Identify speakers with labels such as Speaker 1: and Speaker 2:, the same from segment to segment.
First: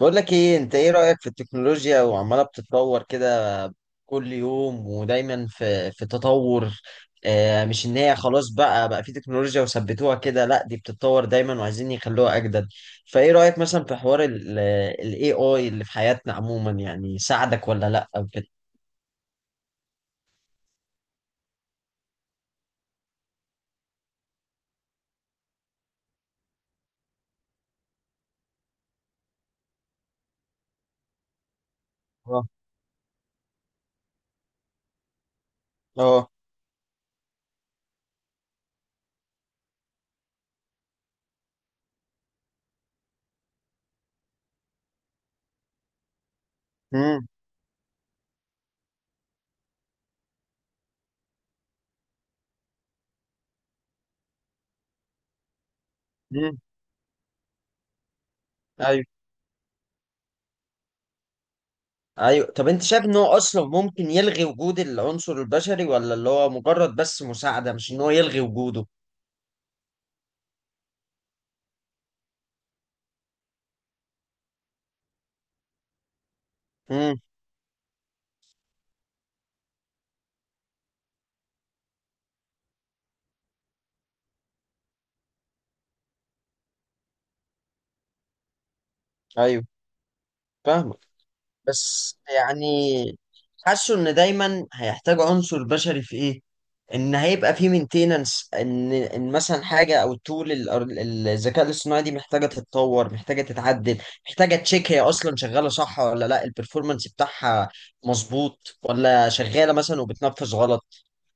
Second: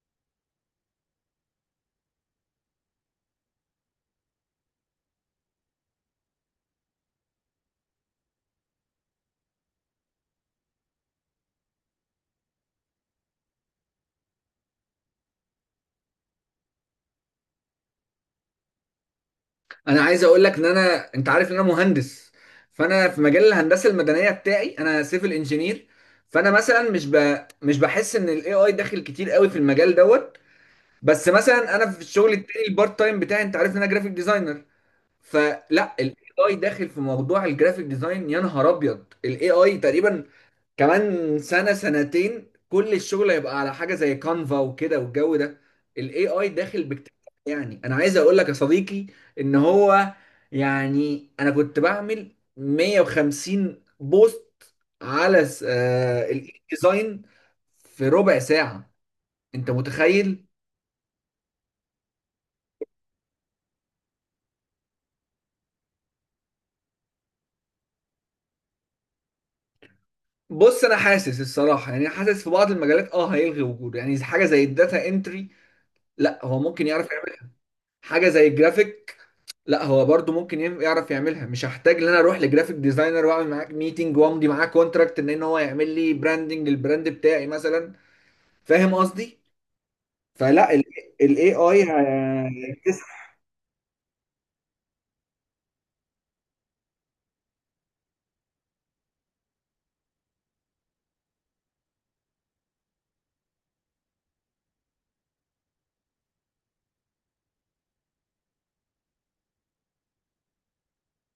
Speaker 1: بقول لك ايه، انت ايه رأيك في التكنولوجيا وعمالة بتتطور كده كل يوم؟ ودايما في تطور. مش ان هي خلاص بقى في تكنولوجيا وثبتوها كده، لا دي بتتطور دايما وعايزين يخلوها اجدد. فايه رأيك مثلا في حوار ال AI اللي في حياتنا عموما؟ يعني ساعدك ولا لا او كده؟
Speaker 2: انا عايز اقول لك ان انت عارف ان انا مهندس. فانا في مجال الهندسه المدنيه بتاعي، انا سيفل انجينير. فانا مثلا مش بحس ان الاي اي داخل كتير قوي في المجال دوت. بس مثلا انا في الشغل
Speaker 1: اه،
Speaker 2: التاني البارت تايم بتاعي، انت عارف ان انا جرافيك ديزاينر. فلا، الاي
Speaker 1: اه،
Speaker 2: اي داخل في موضوع الجرافيك ديزاين. يا نهار ابيض، الاي اي تقريبا كمان سنة سنتين كل الشغل هيبقى على حاجة زي كانفا وكده والجو ده. ال AI داخل باكتساح.
Speaker 1: امم،
Speaker 2: يعني أنا عايز أقول لك يا صديقي إن هو، يعني أنا كنت بعمل 150 بوست على ال
Speaker 1: امم،
Speaker 2: ديزاين في ربع ساعة.
Speaker 1: ايوه،
Speaker 2: أنت متخيل؟
Speaker 1: ايوه. طب انت شايف ان هو اصلا ممكن يلغي وجود العنصر البشري، ولا اللي هو مجرد بس مساعدة مش ان هو يلغي وجوده؟
Speaker 2: بص، أنا حاسس الصراحة، يعني حاسس في بعض المجالات أه هيلغي وجوده. يعني حاجة زي الداتا انتري، لا هو ممكن يعرف.
Speaker 1: امم،
Speaker 2: حاجه زي الجرافيك، لا هو برضو ممكن يعرف يعملها. مش هحتاج ان انا اروح لجرافيك ديزاينر واعمل معاك ميتنج وامضي معاه كونتراكت ان ان هو يعمل لي براندنج للبراند بتاعي مثلا. فاهم قصدي؟
Speaker 1: ايوه،
Speaker 2: فلا،
Speaker 1: فاهمك.
Speaker 2: الاي اي
Speaker 1: بس يعني
Speaker 2: هيكتسح.
Speaker 1: حاسه ان دايما هيحتاج عنصر بشري في ايه، ان هيبقى في مينتيننس، ان مثلا حاجه، او التول الذكاء الاصطناعي دي محتاجه تتطور، محتاجه تتعدل، محتاجه تشيك هي اصلا شغاله صح ولا لا، البرفورمانس بتاعها مظبوط ولا شغاله مثلا وبتنفذ غلط.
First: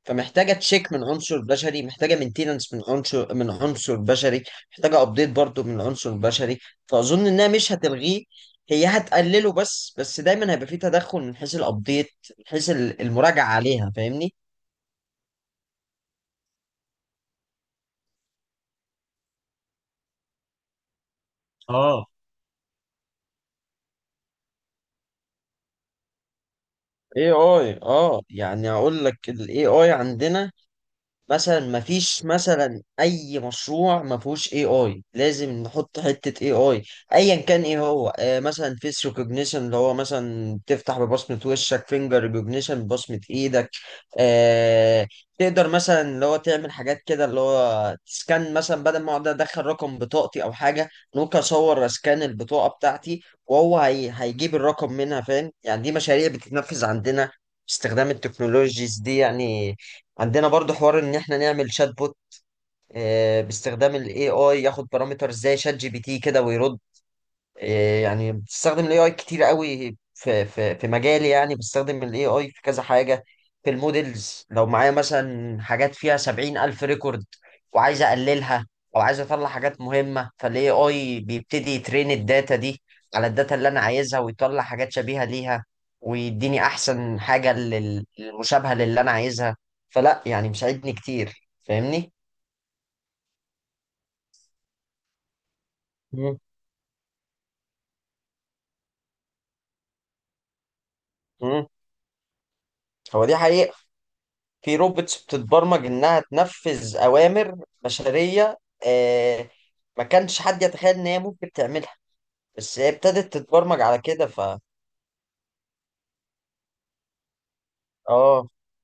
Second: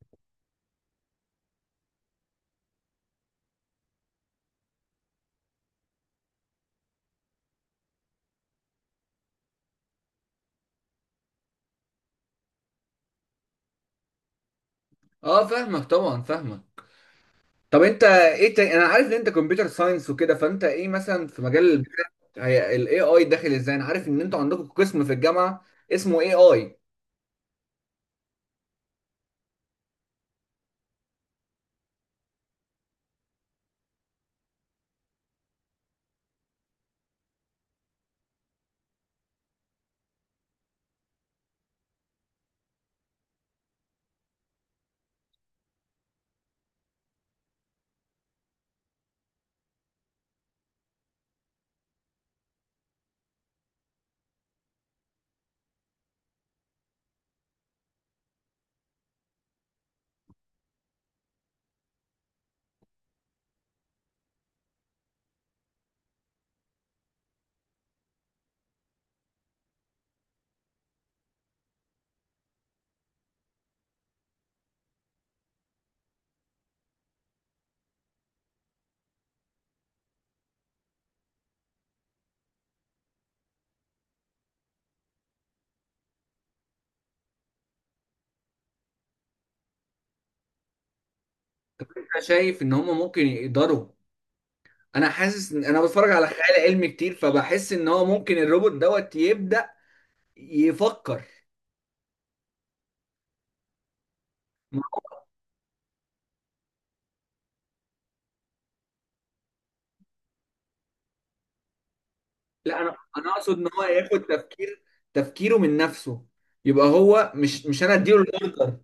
Speaker 1: فمحتاجه تشيك من عنصر بشري، محتاجه مينتيننس من عنصر بشري، محتاجه ابديت برضو من عنصر بشري. فاظن انها مش هتلغيه، هي هتقلله بس دايما هيبقى فيه تدخل من حيث الابديت، من حيث المراجعه عليها، فاهمني؟
Speaker 2: اه فاهمك طبعا، فاهمك. طب انت ايه تاني؟ انا عارف ان انت كمبيوتر ساينس وكده، فانت ايه مثلا في مجال
Speaker 1: اه.
Speaker 2: هي الاي اي داخل ازاي؟ انا عارف ان انتوا عندكم قسم في الجامعه اسمه اي اي.
Speaker 1: اي اي، يعني اقول لك الاي اي عندنا مثلا ما فيش مثلا اي مشروع ما فيهوش اي اي، لازم نحط حته اي اي ايا كان ايه هو. مثلا فيس ريكوجنيشن اللي هو مثلا تفتح ببصمه وشك، فينجر ريكوجنيشن ببصمه ايدك. آه تقدر مثلا اللي هو تعمل حاجات كده، اللي هو تسكان مثلا بدل ما اقعد ادخل رقم بطاقتي او حاجه، ممكن اصور اسكان البطاقه بتاعتي وهو هي هيجيب الرقم منها. فاهم يعني؟ دي مشاريع بتتنفذ عندنا باستخدام التكنولوجيز دي يعني. عندنا برضو حوار ان احنا نعمل شات بوت، باستخدام الاي اي، ياخد بارامتر زي شات جي بي تي كده ويرد. إيه يعني بستخدم الاي اي كتير قوي في مجالي، يعني بستخدم الاي اي في كذا حاجه. في المودلز لو معايا مثلا حاجات فيها 70 ألف ريكورد وعايز اقللها، او عايز اطلع حاجات مهمه، فالاي اي بيبتدي يترين الداتا دي على الداتا اللي انا عايزها، ويطلع حاجات شبيهه ليها، ويديني احسن حاجه المشابهه للي انا عايزها. فلا، يعني مساعدني كتير،
Speaker 2: طب
Speaker 1: فاهمني؟
Speaker 2: انت شايف ان هم ممكن يقدروا؟ انا حاسس ان انا بتفرج على
Speaker 1: مم.
Speaker 2: خيال علمي كتير، فبحس ان هو ممكن الروبوت دوت يبدأ يفكر.
Speaker 1: مم. هو دي حقيقه، في
Speaker 2: ما- هو-
Speaker 1: روبوتس بتتبرمج انها تنفذ اوامر بشريه. آه ما كانش حد يتخيل ان هي ممكن تعملها، بس
Speaker 2: لا
Speaker 1: هي
Speaker 2: انا
Speaker 1: ابتدت
Speaker 2: اقصد ان
Speaker 1: تتبرمج
Speaker 2: هو
Speaker 1: على
Speaker 2: ياخد
Speaker 1: كده، ف
Speaker 2: تفكير، تفكيره من نفسه. يبقى هو مش انا اديله
Speaker 1: آه،
Speaker 2: الاوردر،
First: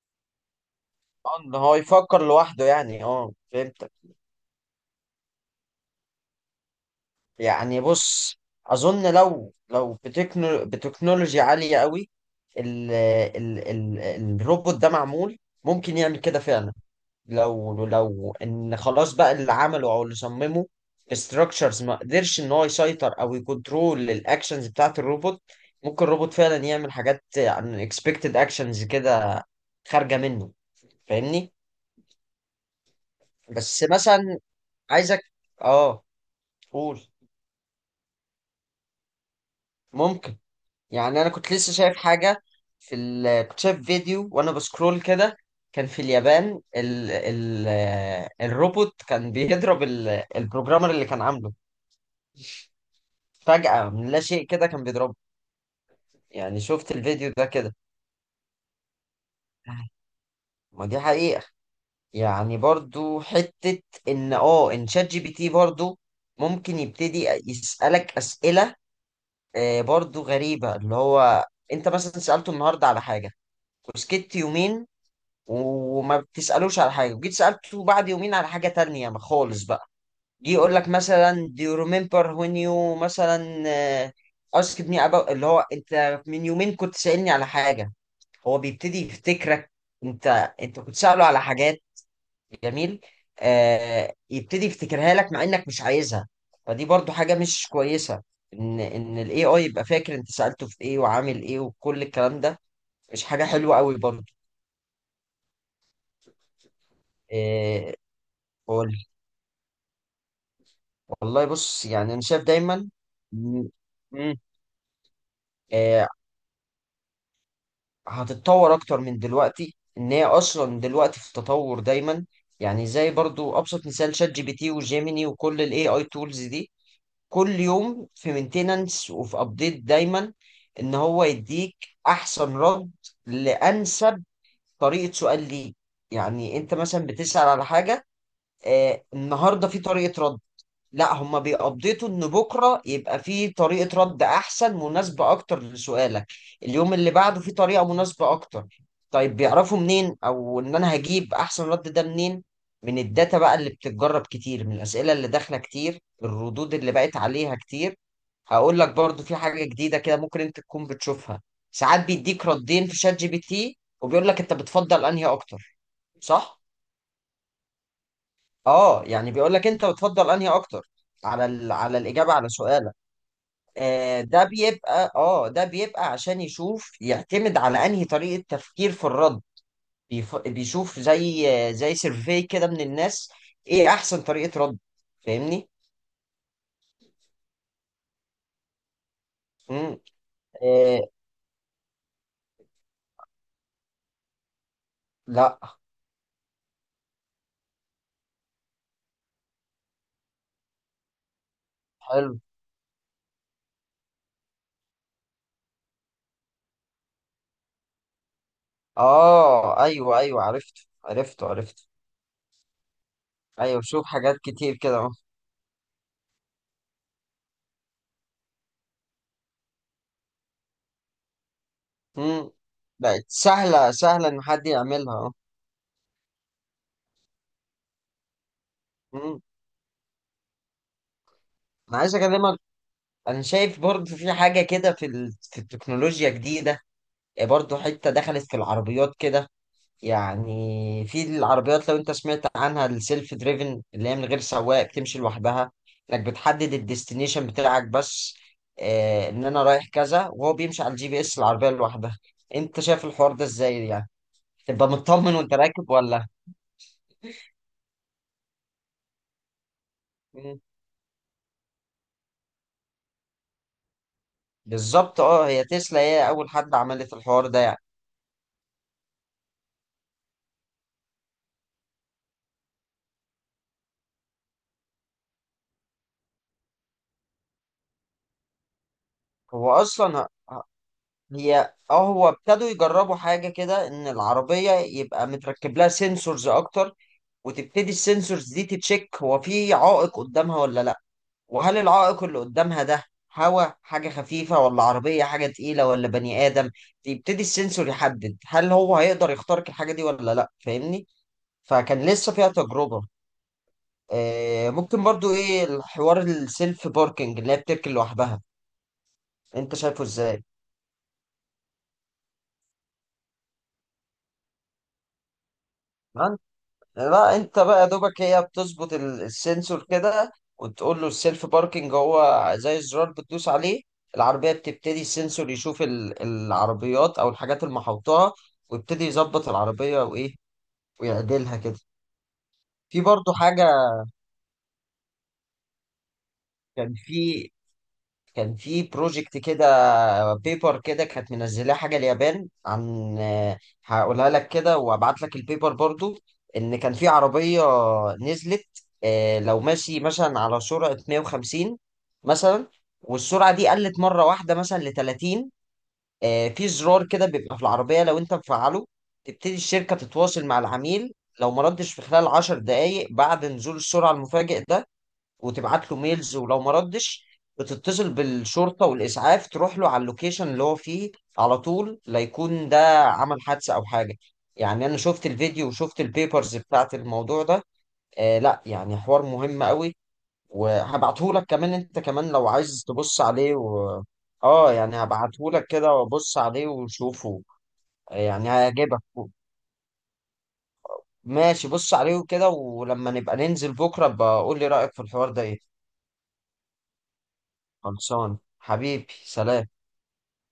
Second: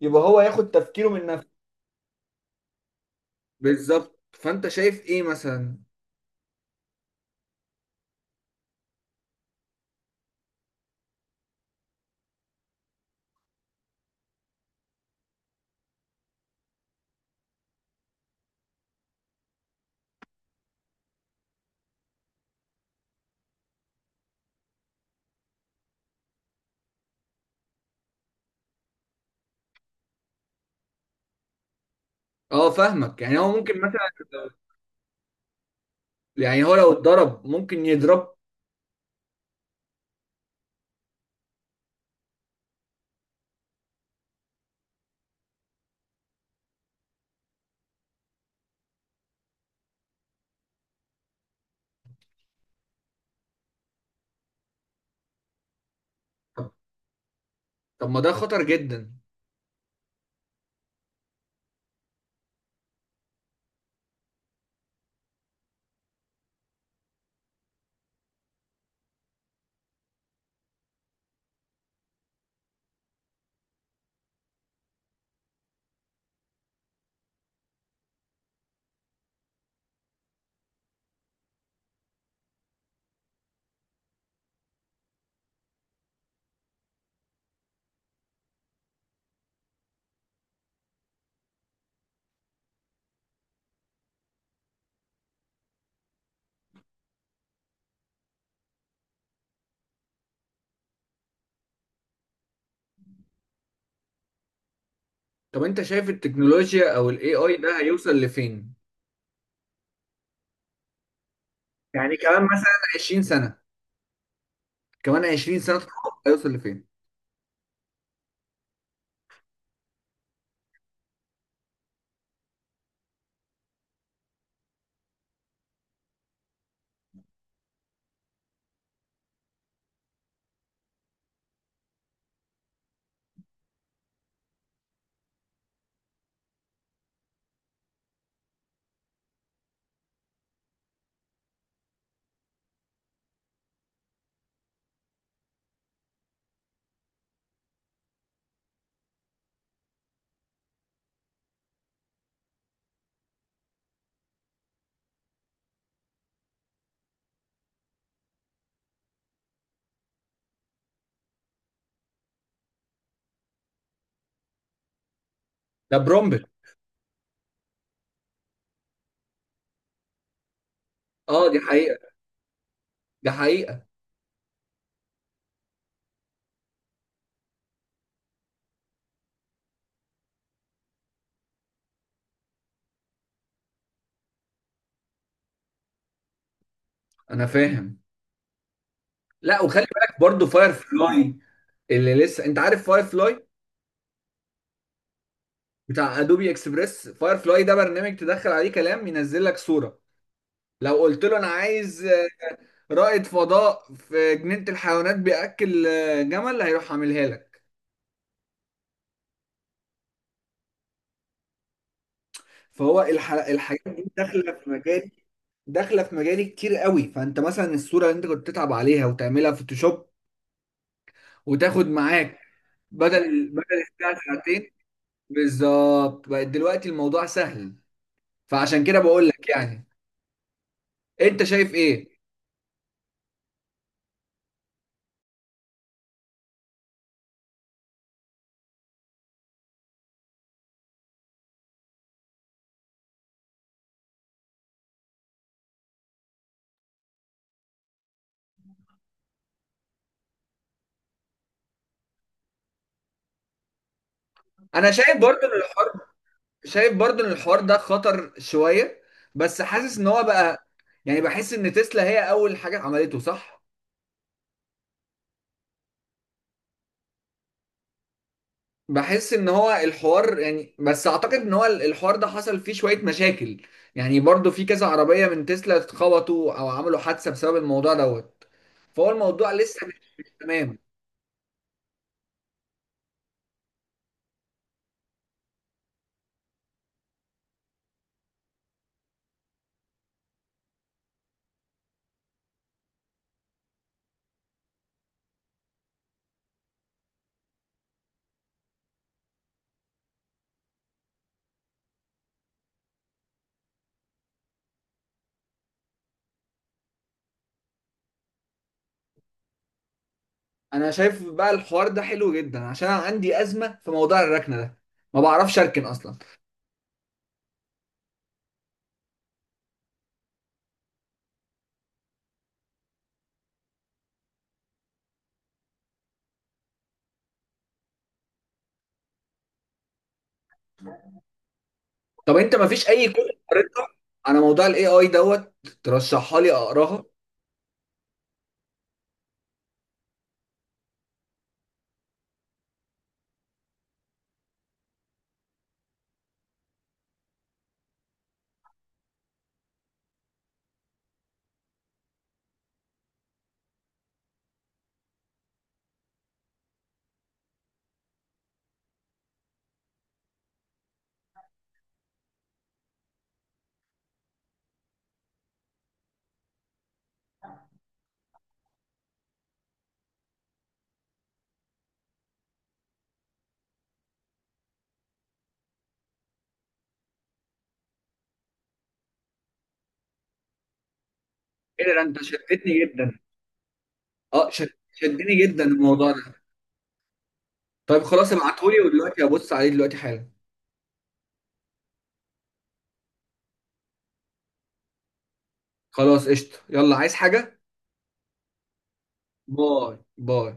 Speaker 2: يبقى هو ياخد تفكيره من نفسه.
Speaker 1: ان هو يفكر لوحده، يعني فهمتك.
Speaker 2: بالظبط. فانت شايف ايه مثلا؟
Speaker 1: يعني بص، اظن لو بتكنولوجيا عاليه قوي الروبوت ده معمول، ممكن يعمل كده فعلا. لو ان خلاص بقى اللي عمله او اللي صممه استراكشرز ما قدرش ان هو يسيطر او يكنترول الاكشنز بتاعت الروبوت، ممكن الروبوت فعلا يعمل حاجات unexpected اكشنز كده خارجه منه. فاهمني؟
Speaker 2: اه فاهمك. يعني هو ممكن
Speaker 1: بس
Speaker 2: مثلا،
Speaker 1: مثلا عايزك، اه
Speaker 2: يعني هو لو
Speaker 1: قول.
Speaker 2: اتضرب ممكن يضرب.
Speaker 1: ممكن، يعني انا كنت لسه شايف حاجه كنت شايف فيديو وانا بسكرول كده. كان في اليابان الروبوت كان بيضرب البروجرامر اللي كان عامله، فجأة من لا شيء كده كان بيضربه. يعني
Speaker 2: طب،
Speaker 1: شفت الفيديو ده كده.
Speaker 2: طب ما ده خطر جدا.
Speaker 1: ما دي حقيقة، يعني برضو حتة ان ان شات جي بي تي برضو ممكن يبتدي يسألك أسئلة، برضو غريبة. اللي هو انت مثلا سألته النهاردة على حاجة وسكت يومين وما بتسألوش على حاجة، وجيت سألته بعد يومين على حاجة تانية ما خالص بقى، جه يقول لك مثلا do you remember when you مثلا asked me about، اللي هو انت من يومين كنت سألني على حاجة. هو بيبتدي يفتكرك انت انت كنت سأله على حاجات. جميل. يبتدي يفتكرها لك مع انك مش عايزها، فدي برضو حاجة مش كويسة، ان ان الاي اي يبقى فاكر انت سألته في ايه وعامل ايه وكل الكلام ده، مش حاجة حلوة قوي برضو.
Speaker 2: طب انت شايف التكنولوجيا او الاي اي ده
Speaker 1: آه.
Speaker 2: هيوصل لفين؟
Speaker 1: وال- والله بص، يعني
Speaker 2: يعني
Speaker 1: انا
Speaker 2: كمان
Speaker 1: شايف
Speaker 2: مثلا
Speaker 1: دايما،
Speaker 2: 20 سنة،
Speaker 1: إن- مم،
Speaker 2: كمان 20 سنة
Speaker 1: آه
Speaker 2: تتحقق هيوصل لفين؟
Speaker 1: هتتطور اكتر من دلوقتي، ان هي اصلا دلوقتي في تطور دايما. يعني زي برضو ابسط مثال، شات جي بي تي وجيميني وكل الاي اي تولز دي كل يوم في مينتيننس وفي ابديت دايما، ان هو يديك احسن رد لانسب طريقه سؤال ليك. يعني انت مثلا بتسال على حاجه، النهارده في طريقه رد، لا هما بيقضيتوا ان بكره يبقى في طريقه رد احسن، مناسبه اكتر لسؤالك، اليوم اللي بعده في طريقه مناسبه اكتر. طيب بيعرفوا منين او ان انا هجيب احسن رد ده منين؟ من الداتا بقى اللي بتتجرب كتير، من الاسئله اللي داخله كتير، الردود اللي بقت عليها كتير. هقول لك برضو في حاجه جديده كده ممكن انت تكون بتشوفها، ساعات بيديك ردين في شات جي بي تي وبيقول لك انت بتفضل انهي اكتر.
Speaker 2: ده برومبل.
Speaker 1: صح. اه يعني بيقول لك انت بتفضل انهي اكتر على
Speaker 2: اه دي حقيقة،
Speaker 1: على الاجابه على سؤالك.
Speaker 2: دي حقيقة.
Speaker 1: ده بيبقى عشان يشوف، يعتمد على انهي طريقة تفكير في الرد. بيشوف زي زي سيرفي كده من الناس، ايه احسن طريقة رد. فاهمني؟
Speaker 2: انا فاهم. لا وخلي
Speaker 1: امم.
Speaker 2: بالك برضو فاير
Speaker 1: آه.
Speaker 2: فلاي. اللي لسه، انت عارف فاير فلاي
Speaker 1: لا.
Speaker 2: بتاع ادوبي اكسبريس؟ فاير فلاي ده برنامج تدخل عليه كلام ينزل لك صورة. لو قلت له انا عايز
Speaker 1: حلو.
Speaker 2: رائد فضاء في جنينة الحيوانات بيأكل جمل هيروح عاملها لك.
Speaker 1: اه، ايوه، ايوه، عرفته، عرفته، عرفته.
Speaker 2: فهو
Speaker 1: ايوه،
Speaker 2: الحاجات دي
Speaker 1: شوف حاجات
Speaker 2: داخلة في
Speaker 1: كتير كده
Speaker 2: مجال،
Speaker 1: اهو.
Speaker 2: داخله في مجالي كتير قوي. فانت مثلا الصوره اللي انت كنت تتعب عليها وتعملها فوتوشوب وتاخد معاك
Speaker 1: امم. بقت
Speaker 2: بدل
Speaker 1: سهلة،
Speaker 2: الساعة
Speaker 1: سهلة ان حد
Speaker 2: ساعتين.
Speaker 1: يعملها اهو.
Speaker 2: بالظبط، بقت دلوقتي الموضوع سهل. فعشان كده بقول
Speaker 1: امم.
Speaker 2: لك، يعني انت شايف
Speaker 1: انا
Speaker 2: ايه؟
Speaker 1: عايز اكلمك. انا شايف برضه في حاجة كده في التكنولوجيا جديدة برضه، حتة دخلت في العربيات كده. يعني في العربيات، لو انت سمعت عنها، السيلف دريفن، اللي هي من غير سواق بتمشي لوحدها. انك بتحدد الديستنيشن بتاعك بس، اه، ان انا رايح كذا وهو بيمشي على الجي بي اس، العربية لوحدها. انت شايف الحوار ده ازاي؟ يعني
Speaker 2: انا
Speaker 1: تبقى
Speaker 2: شايف برضو
Speaker 1: مطمن
Speaker 2: ان
Speaker 1: وانت
Speaker 2: الحوار،
Speaker 1: راكب ولا؟
Speaker 2: شايف برضو ان الحوار ده خطر شوية. بس حاسس ان هو
Speaker 1: مم.
Speaker 2: بقى، يعني بحس ان تسلا هي اول حاجة عملته، صح.
Speaker 1: بالظبط، اه، هي تسلا هي اول حد عملت الحوار ده يعني.
Speaker 2: بحس ان هو الحوار، يعني بس اعتقد ان هو الحوار ده حصل فيه شوية مشاكل. يعني برضو في كذا عربية من تسلا اتخبطوا او عملوا حادثة بسبب الموضوع دوت. فهو الموضوع
Speaker 1: هو
Speaker 2: لسه مش
Speaker 1: اصلا ه-
Speaker 2: تمام.
Speaker 1: هي اه هو ابتدوا يجربوا حاجة كده، ان العربية يبقى متركب لها سنسورز اكتر، وتبتدي السنسورز دي تتشيك هو في عائق قدامها ولا لا، وهل العائق اللي قدامها ده هوا حاجة خفيفة ولا عربية حاجة تقيلة ولا بني آدم. يبتدي السنسور يحدد هل هو هيقدر يخترق الحاجة دي ولا لا، فاهمني؟ فكان لسه فيها تجربة. ممكن برضو ايه الحوار السيلف باركينج اللي هي بتركن لوحدها، انت شايفه ازاي؟
Speaker 2: انا شايف بقى الحوار ده حلو جدا عشان انا عندي ازمه في موضوع الركنه ده، ما بعرفش اركن اصلا.
Speaker 1: لا انت بقى يا دوبك، هي بتظبط السنسور كده، وتقول له السيلف باركينج هو زي الزرار بتدوس عليه، العربية بتبتدي السنسور يشوف العربيات او الحاجات اللي محوطاها، ويبتدي يظبط العربية وايه، ويعدلها كده.
Speaker 2: طب انت ما فيش
Speaker 1: في
Speaker 2: اي كتب
Speaker 1: برضو حاجة،
Speaker 2: قريتها على موضوع الاي اي دوت ترشحها لي
Speaker 1: كان
Speaker 2: اقراها؟
Speaker 1: في كان في بروجكت كده، بيبر كده كانت منزلاه حاجه اليابان عن، هقولها لك كده وابعت لك البيبر برضو. ان كان في عربيه نزلت، لو ماشي مثلا على سرعه 150 مثلا، والسرعه دي قلت مره واحده مثلا ل 30، في زرار كده بيبقى في العربيه لو انت مفعله، تبتدي الشركه تتواصل مع العميل. لو ما ردش في خلال 10 دقائق بعد نزول السرعه المفاجئ ده، وتبعت له ميلز، ولو ما ردش بتتصل بالشرطة والإسعاف تروح له على اللوكيشن اللي هو فيه على طول، لا يكون ده عمل حادثة أو حاجة. يعني أنا شفت الفيديو وشفت البيبرز بتاعت الموضوع ده، آه، لا يعني حوار مهم قوي، وهبعته لك كمان
Speaker 2: ايه ده،
Speaker 1: أنت،
Speaker 2: انت
Speaker 1: كمان لو
Speaker 2: شدتني
Speaker 1: عايز
Speaker 2: جدا.
Speaker 1: تبص عليه و...
Speaker 2: اه
Speaker 1: آه يعني
Speaker 2: شدني
Speaker 1: هبعته
Speaker 2: جدا
Speaker 1: لك كده،
Speaker 2: الموضوع ده.
Speaker 1: وبص عليه وشوفه.
Speaker 2: طيب خلاص،
Speaker 1: يعني
Speaker 2: ابعتهولي
Speaker 1: هيعجبك.
Speaker 2: ودلوقتي ابص عليه دلوقتي حالا.
Speaker 1: ماشي، بص عليه كده ولما نبقى ننزل بكرة بقول لي رأيك في الحوار ده إيه.
Speaker 2: خلاص قشطه، يلا عايز حاجه؟
Speaker 1: خلصان حبيبي، سلام.
Speaker 2: باي باي.